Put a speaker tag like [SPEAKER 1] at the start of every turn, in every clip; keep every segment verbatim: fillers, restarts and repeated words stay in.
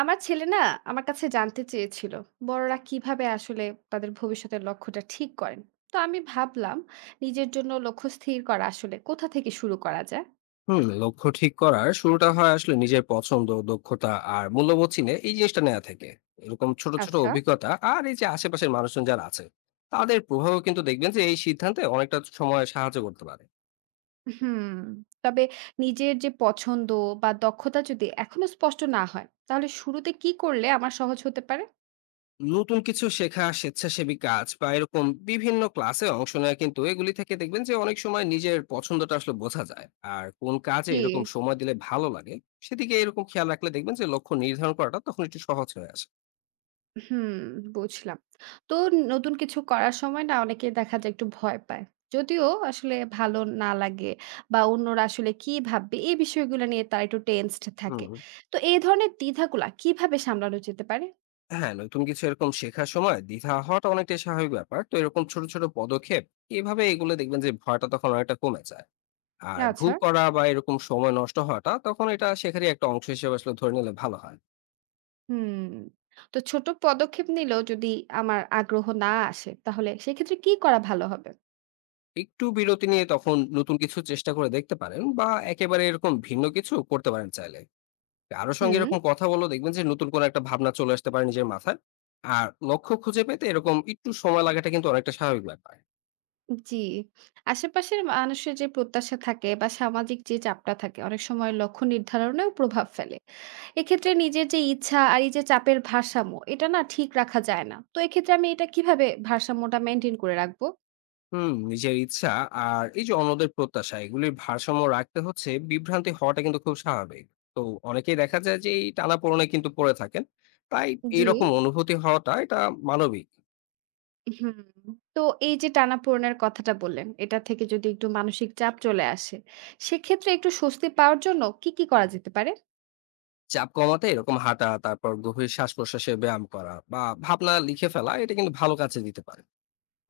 [SPEAKER 1] আমার ছেলে না আমার কাছে জানতে চেয়েছিল বড়রা কিভাবে আসলে তাদের ভবিষ্যতের লক্ষ্যটা ঠিক করেন। তো আমি ভাবলাম, নিজের জন্য লক্ষ্য স্থির করা আসলে কোথা থেকে শুরু করা যায়?
[SPEAKER 2] হুম। লক্ষ্য ঠিক করার শুরুটা হয় আসলে নিজের পছন্দ দক্ষতা আর মূল্যবোধ চিনে এই জিনিসটা নেওয়া থেকে। এরকম ছোট ছোট
[SPEAKER 1] আচ্ছা।
[SPEAKER 2] অভিজ্ঞতা আর এই যে আশেপাশের মানুষজন যারা আছে তাদের প্রভাবও কিন্তু দেখবেন যে এই সিদ্ধান্তে অনেকটা সময় সাহায্য করতে পারে।
[SPEAKER 1] হুম। তবে নিজের যে পছন্দ বা দক্ষতা যদি এখনো স্পষ্ট না হয়, তাহলে শুরুতে কি করলে আমার সহজ হতে পারে?
[SPEAKER 2] নতুন কিছু শেখা স্বেচ্ছাসেবী কাজ বা এরকম বিভিন্ন ক্লাসে অংশ নেওয়া, কিন্তু এগুলি থেকে দেখবেন যে অনেক সময় নিজের পছন্দটা আসলে বোঝা যায়। আর কোন কাজে
[SPEAKER 1] জি।
[SPEAKER 2] এরকম সময় দিলে ভালো লাগে সেদিকে এরকম খেয়াল রাখলে দেখবেন যে লক্ষ্য নির্ধারণ করাটা তখন একটু সহজ হয়ে আসে।
[SPEAKER 1] হুম, বুঝলাম। তো নতুন কিছু করার সময় না অনেকেই দেখা যায় একটু ভয় পায়। যদিও আসলে ভালো না লাগে বা অন্যরা আসলে কি ভাববে এই বিষয়গুলো নিয়ে তারা একটু টেনসড থাকে।
[SPEAKER 2] হুম
[SPEAKER 1] তো এই ধরনের দ্বিধাগুলা কিভাবে সামলানো যেতে পারে?
[SPEAKER 2] হ্যাঁ, নতুন কিছু এরকম শেখার সময় দ্বিধা হওয়াটা অনেকটাই স্বাভাবিক ব্যাপার। তো এরকম ছোট ছোট পদক্ষেপ এভাবে এগুলো দেখবেন যে ভয়টা তখন অনেকটা কমে যায়। আর
[SPEAKER 1] আচ্ছা,
[SPEAKER 2] ভুল করা বা এরকম সময় নষ্ট হওয়াটা তখন এটা শেখারই একটা অংশ হিসেবে আসলে ধরে নিলে ভালো হয়।
[SPEAKER 1] হুম। তো ছোট পদক্ষেপ নিলেও যদি আমার আগ্রহ না আসে, তাহলে সেক্ষেত্রে কি করা ভালো হবে?
[SPEAKER 2] একটু বিরতি নিয়ে তখন নতুন কিছু চেষ্টা করে দেখতে পারেন, বা একেবারে এরকম ভিন্ন কিছু করতে পারেন চাইলে। কারো সঙ্গে
[SPEAKER 1] হুম,
[SPEAKER 2] এরকম কথা বলো দেখবেন যে নতুন কোনো একটা ভাবনা চলে আসতে পারে নিজের মাথায়। আর লক্ষ্য খুঁজে পেতে এরকম একটু সময় লাগাটা কিন্তু অনেকটা স্বাভাবিক ব্যাপার।
[SPEAKER 1] জি। আশেপাশের মানুষের যে প্রত্যাশা থাকে বা সামাজিক যে চাপটা থাকে অনেক সময় লক্ষ্য নির্ধারণেও প্রভাব ফেলে। এক্ষেত্রে নিজের যে ইচ্ছা আর এই যে চাপের ভারসাম্য এটা না ঠিক রাখা যায় না। তো এক্ষেত্রে আমি এটা কিভাবে ভারসাম্যটা মেইনটেইন করে রাখবো?
[SPEAKER 2] হুম, নিজের ইচ্ছা আর এই যে অন্যদের প্রত্যাশা এগুলির ভারসাম্য রাখতে হচ্ছে বিভ্রান্তি হওয়াটা কিন্তু খুব স্বাভাবিক। তো অনেকেই দেখা যায় যে এই টানাপোড়েনে কিন্তু পড়ে থাকেন। তাই
[SPEAKER 1] জি।
[SPEAKER 2] এইরকম অনুভূতি হওয়াটা এটা মানবিক।
[SPEAKER 1] হুম। তো এই যে টানাপোড়েনের কথাটা বললেন, এটা থেকে যদি একটু মানসিক চাপ চলে আসে, সেক্ষেত্রে একটু স্বস্তি পাওয়ার জন্য কি, কি করা যেতে পারে?
[SPEAKER 2] চাপ কমাতে এরকম হাঁটা, তারপর গভীর শ্বাস প্রশ্বাসের ব্যায়াম করা বা ভাবনা লিখে ফেলা এটা কিন্তু ভালো কাজে দিতে পারে।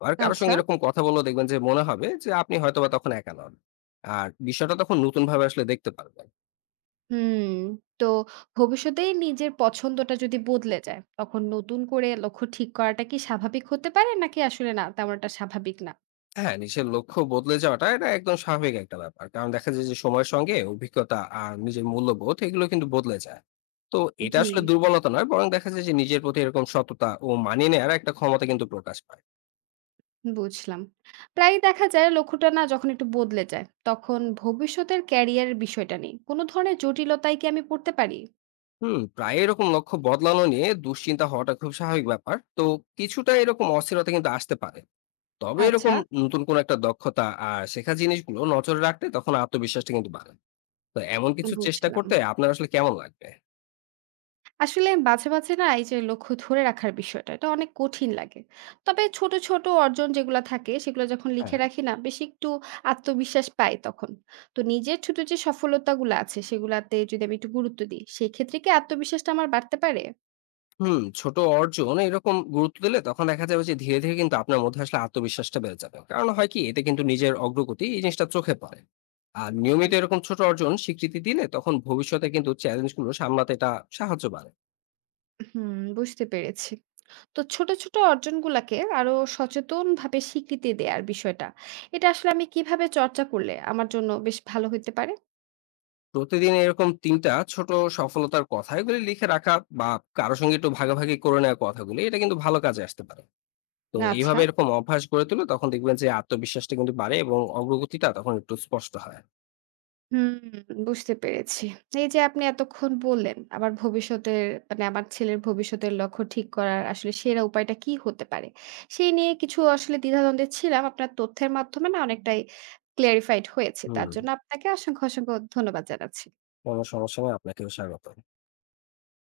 [SPEAKER 2] আর কারোর সঙ্গে
[SPEAKER 1] আচ্ছা।
[SPEAKER 2] এরকম কথা বলে দেখবেন যে মনে হবে যে আপনি হয়তোবা তখন একা নন। আর বিষয়টা তখন নতুন ভাবে আসলে দেখতে পারবেন।
[SPEAKER 1] হুম। তো ভবিষ্যতেই নিজের পছন্দটা যদি বদলে যায়, তখন নতুন করে লক্ষ্য ঠিক করাটা কি স্বাভাবিক হতে পারে, নাকি আসলে না তেমনটা স্বাভাবিক না?
[SPEAKER 2] হ্যাঁ, নিজের লক্ষ্য বদলে যাওয়াটা এটা একদম স্বাভাবিক একটা ব্যাপার। কারণ দেখা যায় যে সময়ের সঙ্গে অভিজ্ঞতা আর নিজের মূল্যবোধ এগুলো কিন্তু বদলে যায়। তো এটা
[SPEAKER 1] জি।
[SPEAKER 2] আসলে দুর্বলতা নয়, বরং দেখা যায় যে নিজের প্রতি এরকম সততা ও মানিয়ে নেয়ার একটা ক্ষমতা কিন্তু প্রকাশ পায়।
[SPEAKER 1] বুঝলাম। প্রায়ই দেখা যায় লক্ষ্যটা না যখন একটু বদলে যায়, তখন ভবিষ্যতের ক্যারিয়ারের বিষয়টা নিয়ে কোনো ধরনের জটিলতায় কি আমি পড়তে পারি?
[SPEAKER 2] হুম, প্রায় এরকম লক্ষ্য বদলানো নিয়ে দুশ্চিন্তা হওয়াটা খুব স্বাভাবিক ব্যাপার। তো কিছুটা এরকম অস্থিরতা কিন্তু আসতে পারে। তবে
[SPEAKER 1] আচ্ছা।
[SPEAKER 2] এরকম নতুন কোনো একটা দক্ষতা আর শেখা জিনিসগুলো নজরে রাখলে তখন আত্মবিশ্বাসটা কিন্তু বাড়ে। তো এমন কিছু চেষ্টা
[SPEAKER 1] বুঝলাম।
[SPEAKER 2] করতে আপনার আসলে কেমন লাগবে?
[SPEAKER 1] আসলে মাঝে, মাঝে না এই যে লক্ষ্য ধরে রাখার বিষয়টা, এটা অনেক কঠিন লাগে। তবে ছোট, ছোট অর্জন যেগুলা থাকে, সেগুলো যখন লিখে
[SPEAKER 2] হ্যাঁ।
[SPEAKER 1] রাখি না, বেশি একটু আত্মবিশ্বাস পাই তখন। তো নিজের ছোট যে সফলতাগুলো আছে, সেগুলাতে যদি আমি একটু গুরুত্ব দিই, সেক্ষেত্রে কি আত্মবিশ্বাসটা আমার বাড়তে পারে?
[SPEAKER 2] হুম, ছোট অর্জন এরকম গুরুত্ব দিলে তখন দেখা যাবে যে ধীরে ধীরে কিন্তু আপনার মধ্যে আসলে আত্মবিশ্বাসটা বেড়ে যাবে। কারণ হয় কি এতে কিন্তু নিজের অগ্রগতি এই জিনিসটা চোখে পড়ে। আর নিয়মিত এরকম ছোট অর্জন স্বীকৃতি দিলে তখন ভবিষ্যতে কিন্তু চ্যালেঞ্জ গুলো সামলাতে এটা সাহায্য বাড়ে।
[SPEAKER 1] হুম, বুঝতে পেরেছি। তো ছোট, ছোট অর্জনগুলাকে আরো সচেতনভাবে স্বীকৃতি দেয়ার বিষয়টা, এটা আসলে আমি কিভাবে চর্চা করলে আমার জন্য বেশ ভালো হইতে পারে?
[SPEAKER 2] প্রতিদিন এরকম তিন টা ছোট সফলতার কথা এগুলি লিখে রাখা, বা কারো সঙ্গে একটু ভাগাভাগি করে নেওয়া কথাগুলি এটা কিন্তু ভালো কাজে আসতে পারে। তো
[SPEAKER 1] আচ্ছা।
[SPEAKER 2] এইভাবে এরকম অভ্যাস গড়ে তুললে তখন দেখবেন যে আত্মবিশ্বাসটা কিন্তু বাড়ে এবং অগ্রগতিটা তখন একটু স্পষ্ট হয়।
[SPEAKER 1] হুম, বুঝতে পেরেছি। এই যে আপনি এতক্ষণ বললেন, আমার ভবিষ্যতের মানে আমার ছেলের ভবিষ্যতের লক্ষ্য ঠিক করার আসলে সেরা উপায়টা কি হতে পারে? সেই নিয়ে কিছু আসলে দ্বিধাদ্বন্দ্বে ছিলাম। আপনার তথ্যের মাধ্যমে না অনেকটাই clarified হয়েছে। তার
[SPEAKER 2] হুম,
[SPEAKER 1] জন্য আপনাকে অসংখ্য, অসংখ্য ধন্যবাদ জানাচ্ছি।
[SPEAKER 2] কোনো সমস্যা নেই। আপনাকেও স্বাগতম।